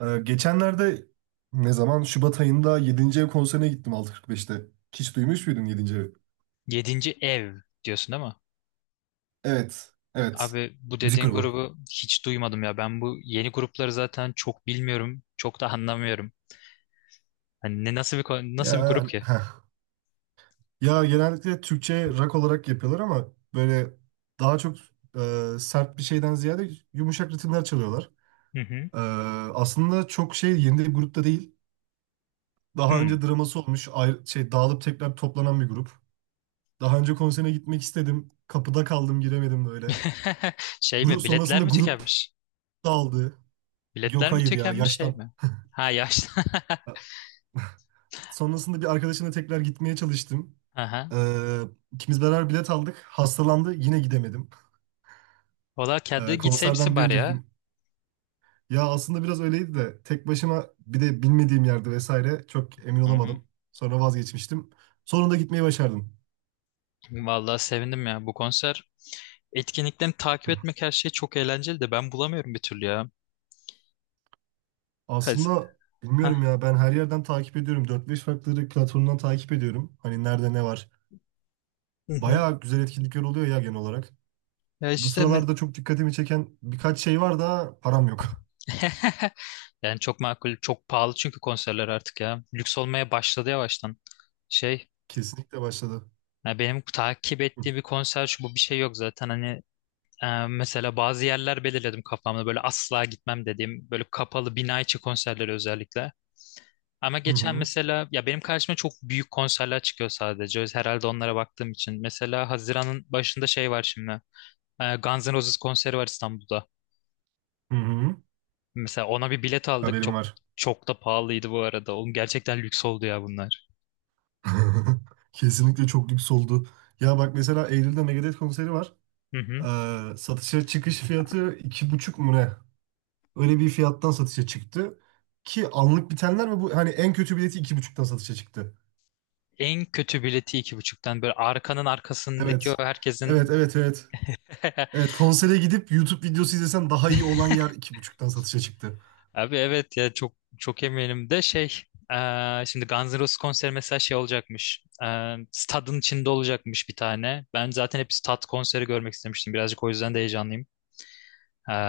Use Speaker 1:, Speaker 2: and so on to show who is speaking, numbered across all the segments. Speaker 1: Geçenlerde ne zaman? Şubat ayında 7. ev konserine gittim 6.45'te. Hiç duymuş muydun 7. evi?
Speaker 2: Yedinci ev diyorsun değil mi?
Speaker 1: Evet. Evet.
Speaker 2: Abi bu
Speaker 1: Müzik
Speaker 2: dediğin
Speaker 1: grubu.
Speaker 2: grubu hiç duymadım ya. Ben bu yeni grupları zaten çok bilmiyorum. Çok da anlamıyorum. Hani ne nasıl bir grup
Speaker 1: Yani.
Speaker 2: ki?
Speaker 1: Ya genellikle Türkçe rock olarak yapıyorlar ama böyle daha çok sert bir şeyden ziyade yumuşak ritimler çalıyorlar.
Speaker 2: Hı hı.
Speaker 1: E, Aslında çok şey yeni bir grupta değil. Daha
Speaker 2: Hmm.
Speaker 1: önce draması olmuş, ayrı, şey dağılıp tekrar toplanan bir grup. Daha önce konserine gitmek istedim. Kapıda kaldım, giremedim böyle.
Speaker 2: Şey
Speaker 1: Grup
Speaker 2: mi? Biletler
Speaker 1: sonrasında
Speaker 2: mi
Speaker 1: grup
Speaker 2: tükenmiş?
Speaker 1: dağıldı.
Speaker 2: Biletler
Speaker 1: Yok
Speaker 2: mi
Speaker 1: hayır ya
Speaker 2: tükenmiş şey
Speaker 1: yaştan.
Speaker 2: mi? Ha yaşlı.
Speaker 1: E, Sonrasında bir arkadaşımla tekrar gitmeye çalıştım.
Speaker 2: Aha.
Speaker 1: Ee, ikimiz beraber bilet aldık. Hastalandı, yine gidemedim.
Speaker 2: Valla kendi gitseymişsin
Speaker 1: Konserden bir
Speaker 2: bari
Speaker 1: önceki
Speaker 2: ya.
Speaker 1: gün. Ya aslında biraz öyleydi de tek başıma bir de bilmediğim yerde vesaire çok emin
Speaker 2: Hı hı.
Speaker 1: olamadım. Sonra vazgeçmiştim. Sonunda gitmeyi başardım.
Speaker 2: Vallahi sevindim ya. Bu konser etkinliklerini takip
Speaker 1: Hı.
Speaker 2: etmek her şey çok eğlenceli de ben bulamıyorum bir türlü ya. Hadi.
Speaker 1: Aslında bilmiyorum
Speaker 2: Ha.
Speaker 1: ya, ben her yerden takip ediyorum. Dört beş farklı platformdan takip ediyorum. Hani nerede ne var.
Speaker 2: Hı hı.
Speaker 1: Bayağı güzel etkinlikler oluyor ya genel olarak.
Speaker 2: Ya
Speaker 1: Bu
Speaker 2: işte.
Speaker 1: sıralarda çok dikkatimi çeken birkaç şey var da param yok.
Speaker 2: Yani çok makul, çok pahalı çünkü konserler artık ya. Lüks olmaya başladı yavaştan. Şey,
Speaker 1: Kesinlikle başladı.
Speaker 2: ya benim takip ettiğim bir konser şu bu bir şey yok zaten. Hani mesela bazı yerler belirledim kafamda böyle asla gitmem dediğim böyle kapalı bina içi konserleri özellikle. Ama
Speaker 1: Hı
Speaker 2: geçen
Speaker 1: hı.
Speaker 2: mesela ya benim karşıma çok büyük konserler çıkıyor sadece. Herhalde onlara baktığım için. Mesela Haziran'ın başında şey var şimdi. Guns N' Roses konseri var İstanbul'da.
Speaker 1: Hı hı.
Speaker 2: Mesela ona bir bilet aldık.
Speaker 1: Haberim
Speaker 2: Çok
Speaker 1: var.
Speaker 2: çok da pahalıydı bu arada. Oğlum gerçekten lüks oldu ya bunlar.
Speaker 1: Kesinlikle çok lüks oldu. Ya bak mesela Eylül'de Megadeth konseri var.
Speaker 2: Hı hı.
Speaker 1: Satışa çıkış fiyatı iki buçuk mu ne? Öyle bir fiyattan satışa çıktı. Ki anlık bitenler ve bu hani en kötü bileti iki buçuktan satışa çıktı.
Speaker 2: En kötü bileti iki buçuktan böyle arkanın arkasındaki o
Speaker 1: Evet. Evet,
Speaker 2: herkesin.
Speaker 1: evet, evet. Evet, konsere gidip YouTube videosu izlesen daha iyi olan yer iki buçuktan satışa çıktı.
Speaker 2: Abi evet ya çok çok eminim de şey şimdi Guns N' Roses konseri mesela şey olacakmış. Stadın içinde olacakmış bir tane. Ben zaten hep stad konseri görmek istemiştim birazcık, o yüzden de heyecanlıyım.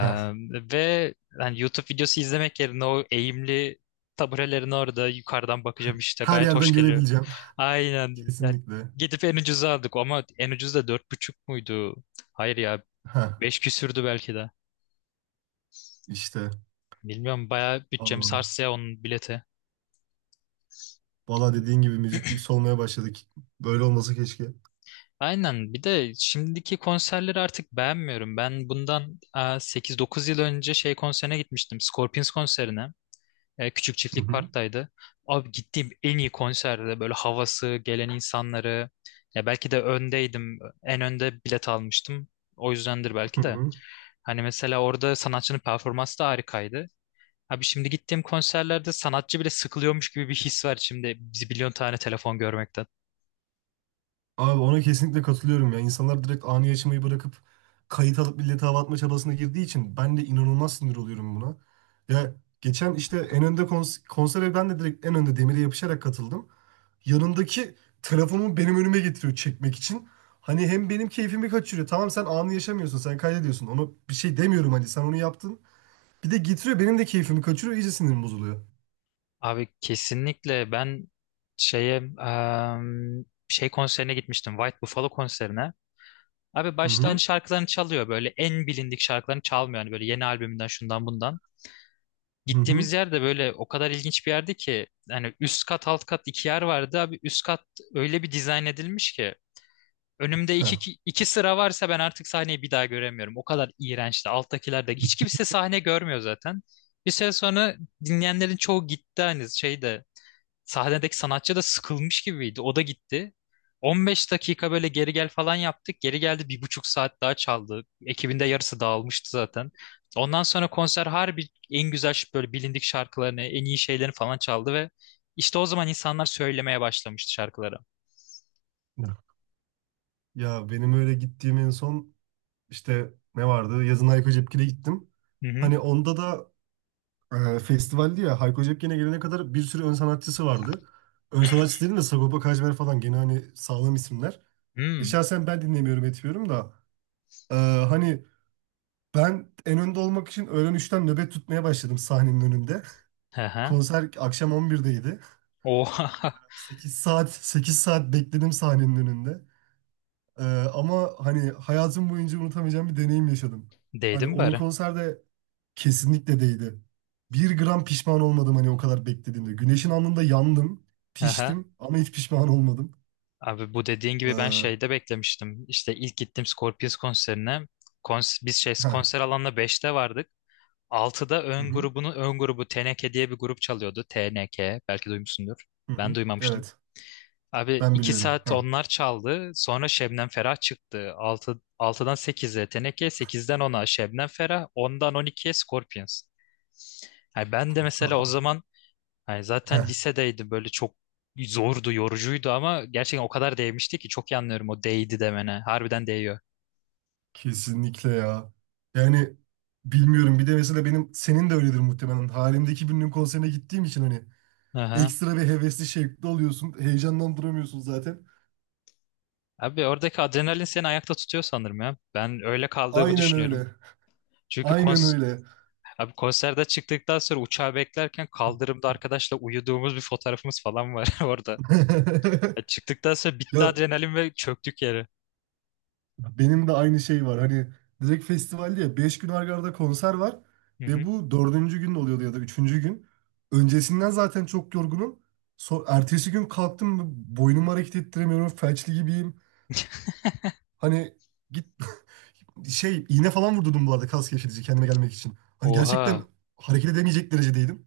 Speaker 1: Heh.
Speaker 2: ve yani YouTube videosu izlemek yerine o eğimli taburelerin orada yukarıdan bakacağım işte,
Speaker 1: Her
Speaker 2: gayet hoş
Speaker 1: yerden
Speaker 2: geliyor.
Speaker 1: görebileceğim.
Speaker 2: Aynen. Yani
Speaker 1: Kesinlikle.
Speaker 2: gidip en ucuza aldık ama en ucuz da dört buçuk muydu? Hayır ya,
Speaker 1: Heh,
Speaker 2: beş küsürdü belki de.
Speaker 1: işte.
Speaker 2: Bilmiyorum, bayağı bütçemi
Speaker 1: Aa,
Speaker 2: sarstı ya onun bileti.
Speaker 1: Valla dediğin gibi müziklik solmaya başladık. Böyle olmasa keşke.
Speaker 2: Aynen, bir de şimdiki konserleri artık beğenmiyorum. Ben bundan sekiz dokuz yıl önce şey konserine gitmiştim. Scorpions konserine. Küçük
Speaker 1: Hı
Speaker 2: çiftlik
Speaker 1: hı.
Speaker 2: parktaydı. Abi gittiğim en iyi konserde böyle, havası, gelen insanları. Ya belki de öndeydim. En önde bilet almıştım. O yüzdendir
Speaker 1: Hı
Speaker 2: belki de.
Speaker 1: hı.
Speaker 2: Hani mesela orada sanatçının performansı da harikaydı. Abi şimdi gittiğim konserlerde sanatçı bile sıkılıyormuş gibi bir his var, şimdi biz milyon tane telefon görmekten.
Speaker 1: Abi ona kesinlikle katılıyorum ya. İnsanlar direkt anı yaşamayı bırakıp kayıt alıp millete hava atma çabasına girdiği için ben de inanılmaz sinir oluyorum buna. Ya geçen işte en önde konsere ben de direkt en önde demire yapışarak katıldım. Yanındaki telefonumu benim önüme getiriyor çekmek için. Hani hem benim keyfimi kaçırıyor. Tamam, sen anı yaşamıyorsun, sen kaydediyorsun. Ona bir şey demiyorum, hani sen onu yaptın. Bir de getiriyor, benim de keyfimi kaçırıyor. İyice sinirim bozuluyor.
Speaker 2: Abi kesinlikle ben şeye şey konserine gitmiştim. White Buffalo konserine. Abi
Speaker 1: Hı
Speaker 2: baştan
Speaker 1: hı.
Speaker 2: şarkılarını çalıyor, böyle en bilindik şarkılarını çalmıyor, hani böyle yeni albümünden şundan bundan.
Speaker 1: Hı hı.
Speaker 2: Gittiğimiz yer de böyle o kadar ilginç bir yerdi ki hani üst kat alt kat iki yer vardı. Abi üst kat öyle bir dizayn edilmiş ki önümde iki,
Speaker 1: Heh.
Speaker 2: iki, iki sıra varsa ben artık sahneyi bir daha göremiyorum. O kadar iğrençti, alttakiler de hiç kimse sahne görmüyor zaten. Bir süre sonra dinleyenlerin çoğu gitti, hani şeyde sahnedeki sanatçı da sıkılmış gibiydi. O da gitti. 15 dakika böyle geri gel falan yaptık. Geri geldi 1,5 saat daha çaldı. Ekibinde yarısı dağılmıştı zaten. Ondan sonra konser harbi en güzel böyle bilindik şarkılarını, en iyi şeylerini falan çaldı ve işte o zaman insanlar söylemeye başlamıştı şarkıları.
Speaker 1: Ya benim öyle gittiğim en son işte ne vardı? Yazın Hayko Cepkin'e gittim.
Speaker 2: Hı hı.
Speaker 1: Hani onda da festivaldi ya, Hayko Cepkin'e gelene kadar bir sürü ön sanatçısı vardı. Ön sanatçı dedim de Sagopa Kajmer falan, gene hani sağlam isimler.
Speaker 2: Hmm.
Speaker 1: Şahsen ben dinlemiyorum etmiyorum da e, hani ben en önde olmak için öğlen 3'ten nöbet tutmaya başladım sahnenin önünde.
Speaker 2: Aha.
Speaker 1: Konser akşam 11'deydi.
Speaker 2: Oha.
Speaker 1: 8 saat, 8 saat bekledim sahnenin önünde. E, Ama hani hayatım boyunca unutamayacağım bir deneyim yaşadım. Hani
Speaker 2: Değdim
Speaker 1: onun
Speaker 2: bari.
Speaker 1: konserde Kesinlikle değdi. Bir gram pişman olmadım hani, o kadar beklediğimde. Güneşin alnında yandım,
Speaker 2: Aha.
Speaker 1: piştim ama hiç pişman olmadım.
Speaker 2: Abi bu dediğin gibi ben
Speaker 1: Ee,
Speaker 2: şeyde beklemiştim. İşte ilk gittim Scorpions konserine. Biz şey
Speaker 1: heh,
Speaker 2: konser alanına 5'te vardık. 6'da
Speaker 1: hı hı,
Speaker 2: ön grubu TNK diye bir grup çalıyordu. TNK belki duymuşsundur.
Speaker 1: hı
Speaker 2: Ben
Speaker 1: hı.
Speaker 2: duymamıştım.
Speaker 1: Evet,
Speaker 2: Abi
Speaker 1: ben
Speaker 2: 2
Speaker 1: biliyorum.
Speaker 2: saat onlar çaldı. Sonra Şebnem Ferah çıktı. 6'dan 8'e TNK, sekizden ona Şebnem Ferah, 10'dan 12'ye Scorpions. Yani ben de mesela o zaman, hani zaten
Speaker 1: Heh,
Speaker 2: lisedeydim, böyle çok zordu, yorucuydu ama gerçekten o kadar değmişti ki, çok iyi anlıyorum o değdi demene. Harbiden değiyor.
Speaker 1: Kesinlikle ya. Yani bilmiyorum, bir de mesela benim senin de öyledir muhtemelen. Halimdeki birinin konserine gittiğim için hani
Speaker 2: Aha.
Speaker 1: ekstra bir hevesli şevkli oluyorsun. Heyecandan duramıyorsun zaten.
Speaker 2: Abi oradaki adrenalin seni ayakta tutuyor sanırım ya. Ben öyle kaldığımı
Speaker 1: Aynen
Speaker 2: düşünüyorum.
Speaker 1: öyle.
Speaker 2: Çünkü
Speaker 1: Aynen
Speaker 2: kons
Speaker 1: öyle.
Speaker 2: Abi konserde çıktıktan sonra uçağı beklerken kaldırımda arkadaşla uyuduğumuz bir fotoğrafımız falan var orada. Ya çıktıktan sonra
Speaker 1: Ya
Speaker 2: bitti adrenalin ve çöktük yere.
Speaker 1: benim de aynı şey var. Hani direkt festivalde ya 5 gün arda arda konser var
Speaker 2: Hı
Speaker 1: ve
Speaker 2: hı.
Speaker 1: bu dördüncü gün oluyordu ya da üçüncü gün. Öncesinden zaten çok yorgunum. So ertesi gün kalktım, boynumu hareket ettiremiyorum. Felçli gibiyim. Hani git şey iğne falan vurdurdum bu arada, kas gevşetici kendime gelmek için. Hani gerçekten
Speaker 2: Oha.
Speaker 1: hareket edemeyecek derecedeydim.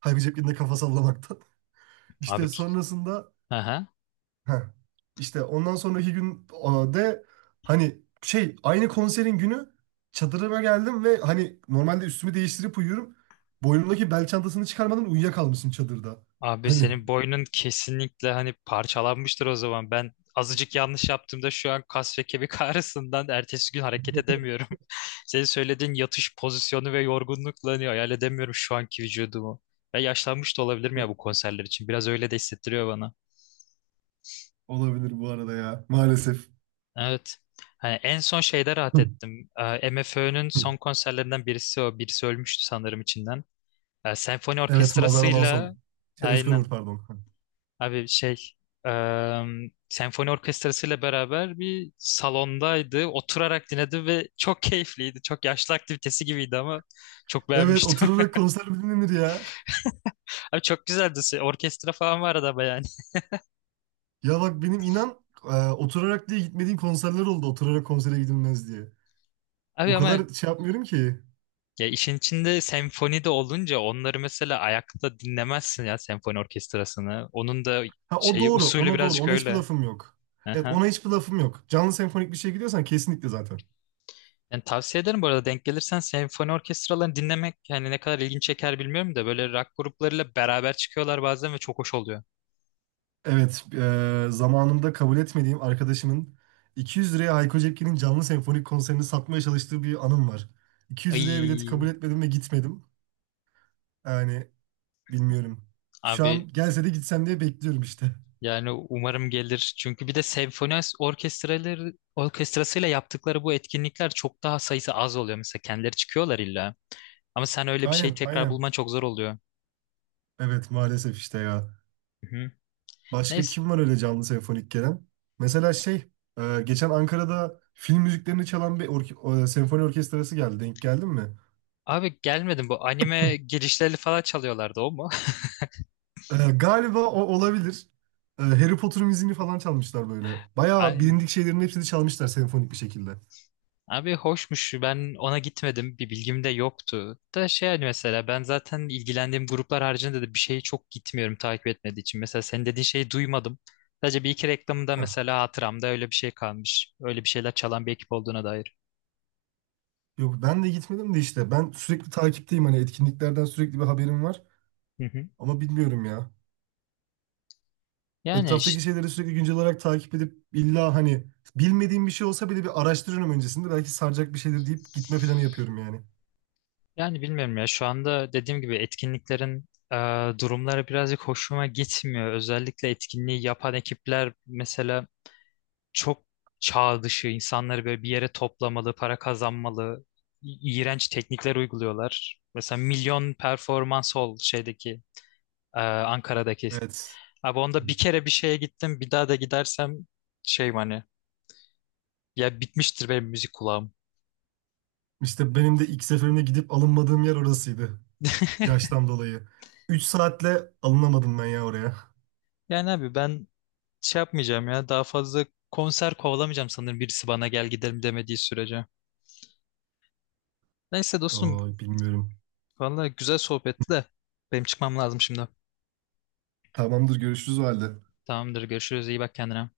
Speaker 1: Halbuki cep yerine kafa sallamaktan.
Speaker 2: Abi,
Speaker 1: İşte sonrasında
Speaker 2: aha.
Speaker 1: Heh. İşte ondan sonraki gün a, de hani şey aynı konserin günü çadırıma geldim ve hani normalde üstümü değiştirip uyuyorum. Boynumdaki bel çantasını çıkarmadan uyuyakalmışım çadırda.
Speaker 2: Abi
Speaker 1: Hani
Speaker 2: senin boynun kesinlikle hani parçalanmıştır o zaman. Ben azıcık yanlış yaptığımda şu an kas ve kemik ağrısından ertesi gün hareket edemiyorum. Senin söylediğin yatış pozisyonu ve yorgunlukla hani hayal edemiyorum şu anki vücudumu. Ya yaşlanmış da olabilirim ya bu konserler için. Biraz öyle de hissettiriyor bana.
Speaker 1: olabilir bu arada ya maalesef.
Speaker 2: Evet. Hani en son şeyde rahat
Speaker 1: Hı.
Speaker 2: ettim. MFÖ'nün
Speaker 1: Hı.
Speaker 2: son konserlerinden birisi o. Birisi ölmüştü sanırım içinden. Senfoni
Speaker 1: Evet, Mazara'dan
Speaker 2: orkestrasıyla
Speaker 1: son. Şey, Özkan Uğur,
Speaker 2: aynen.
Speaker 1: pardon. Hı.
Speaker 2: Abi şey eee, senfoni orkestrasıyla beraber bir salondaydı. Oturarak dinledi ve çok keyifliydi. Çok yaşlı aktivitesi gibiydi ama çok
Speaker 1: Evet,
Speaker 2: beğenmiştim.
Speaker 1: oturarak konser mi dinlenir ya?
Speaker 2: Abi çok güzeldi. Orkestra falan vardı ama yani.
Speaker 1: Ya bak benim inan oturarak diye gitmediğim konserler oldu. Oturarak konsere gidilmez diye. O
Speaker 2: Abi ama.
Speaker 1: kadar şey yapmıyorum ki.
Speaker 2: Ya işin içinde senfoni de olunca onları mesela ayakta dinlemezsin ya, senfoni orkestrasını. Onun da
Speaker 1: Ha o
Speaker 2: şeyi
Speaker 1: doğru.
Speaker 2: usulü
Speaker 1: Ona doğru.
Speaker 2: birazcık
Speaker 1: Ona hiçbir
Speaker 2: öyle.
Speaker 1: lafım yok. Evet,
Speaker 2: Aha.
Speaker 1: ona hiçbir lafım yok. Canlı senfonik bir şey gidiyorsan kesinlikle zaten.
Speaker 2: Yani tavsiye ederim bu arada, denk gelirsen senfoni orkestralarını dinlemek, yani ne kadar ilgin çeker bilmiyorum da böyle rock gruplarıyla beraber çıkıyorlar bazen ve çok hoş oluyor.
Speaker 1: Evet, zamanında kabul etmediğim arkadaşımın 200 liraya Hayko Cepkin'in canlı senfonik konserini satmaya çalıştığı bir anım var. 200 liraya bileti
Speaker 2: Ay
Speaker 1: kabul etmedim ve gitmedim. Yani bilmiyorum. Şu
Speaker 2: abi
Speaker 1: an gelse de gitsem diye bekliyorum işte.
Speaker 2: yani umarım gelir. Çünkü bir de senfoni orkestrasıyla yaptıkları bu etkinlikler çok daha sayısı az oluyor, mesela kendileri çıkıyorlar illa. Ama sen öyle bir şeyi
Speaker 1: Aynen
Speaker 2: tekrar
Speaker 1: aynen.
Speaker 2: bulman çok zor oluyor.
Speaker 1: Evet, maalesef işte ya.
Speaker 2: Hı.
Speaker 1: Başka
Speaker 2: Neyse.
Speaker 1: kim var öyle canlı senfonik gelen? Mesela şey, geçen Ankara'da film müziklerini çalan bir senfoni orkestrası geldi. Denk geldin mi?
Speaker 2: Abi gelmedim, bu anime girişleri falan çalıyorlardı o mu?
Speaker 1: Galiba o olabilir. Harry Potter müziğini falan çalmışlar böyle. Bayağı
Speaker 2: Aynen.
Speaker 1: bilindik şeylerin hepsini çalmışlar senfonik bir şekilde.
Speaker 2: Abi hoşmuş, ben ona gitmedim, bir bilgim de yoktu. Da şey, hani mesela ben zaten ilgilendiğim gruplar haricinde de bir şeyi çok gitmiyorum takip etmediği için. Mesela senin dediğin şeyi duymadım. Sadece bir iki reklamında
Speaker 1: Heh.
Speaker 2: mesela hatıramda öyle bir şey kalmış. Öyle bir şeyler çalan bir ekip olduğuna dair.
Speaker 1: Yok ben de gitmedim de işte. Ben sürekli takipteyim hani, etkinliklerden sürekli bir haberim var.
Speaker 2: Hı hı.
Speaker 1: Ama bilmiyorum ya.
Speaker 2: Yani
Speaker 1: Etraftaki şeyleri sürekli güncel olarak takip edip illa hani bilmediğim bir şey olsa bile bir araştırıyorum öncesinde. Belki saracak bir şeydir deyip gitme planı yapıyorum yani.
Speaker 2: bilmiyorum ya şu anda dediğim gibi etkinliklerin e, durumları birazcık hoşuma gitmiyor. Özellikle etkinliği yapan ekipler mesela çok çağ dışı insanları böyle bir yere toplamalı, para kazanmalı, iğrenç teknikler uyguluyorlar. Mesela Milyon Performans Hall şeydeki Ankara'daki.
Speaker 1: Evet.
Speaker 2: Abi onda bir kere bir şeye gittim. Bir daha da gidersem şey, hani ya bitmiştir benim müzik kulağım.
Speaker 1: İşte benim de ilk seferimde gidip alınmadığım yer orasıydı. Yaştan dolayı. 3 saatle alınamadım ben ya oraya.
Speaker 2: Yani abi ben şey yapmayacağım ya, daha fazla konser kovalamayacağım sanırım, birisi bana gel gidelim demediği sürece. Neyse dostum,
Speaker 1: Bilmiyorum.
Speaker 2: vallahi güzel sohbetti de benim çıkmam lazım şimdi.
Speaker 1: Tamamdır, görüşürüz o halde.
Speaker 2: Tamamdır, görüşürüz, iyi bak kendine.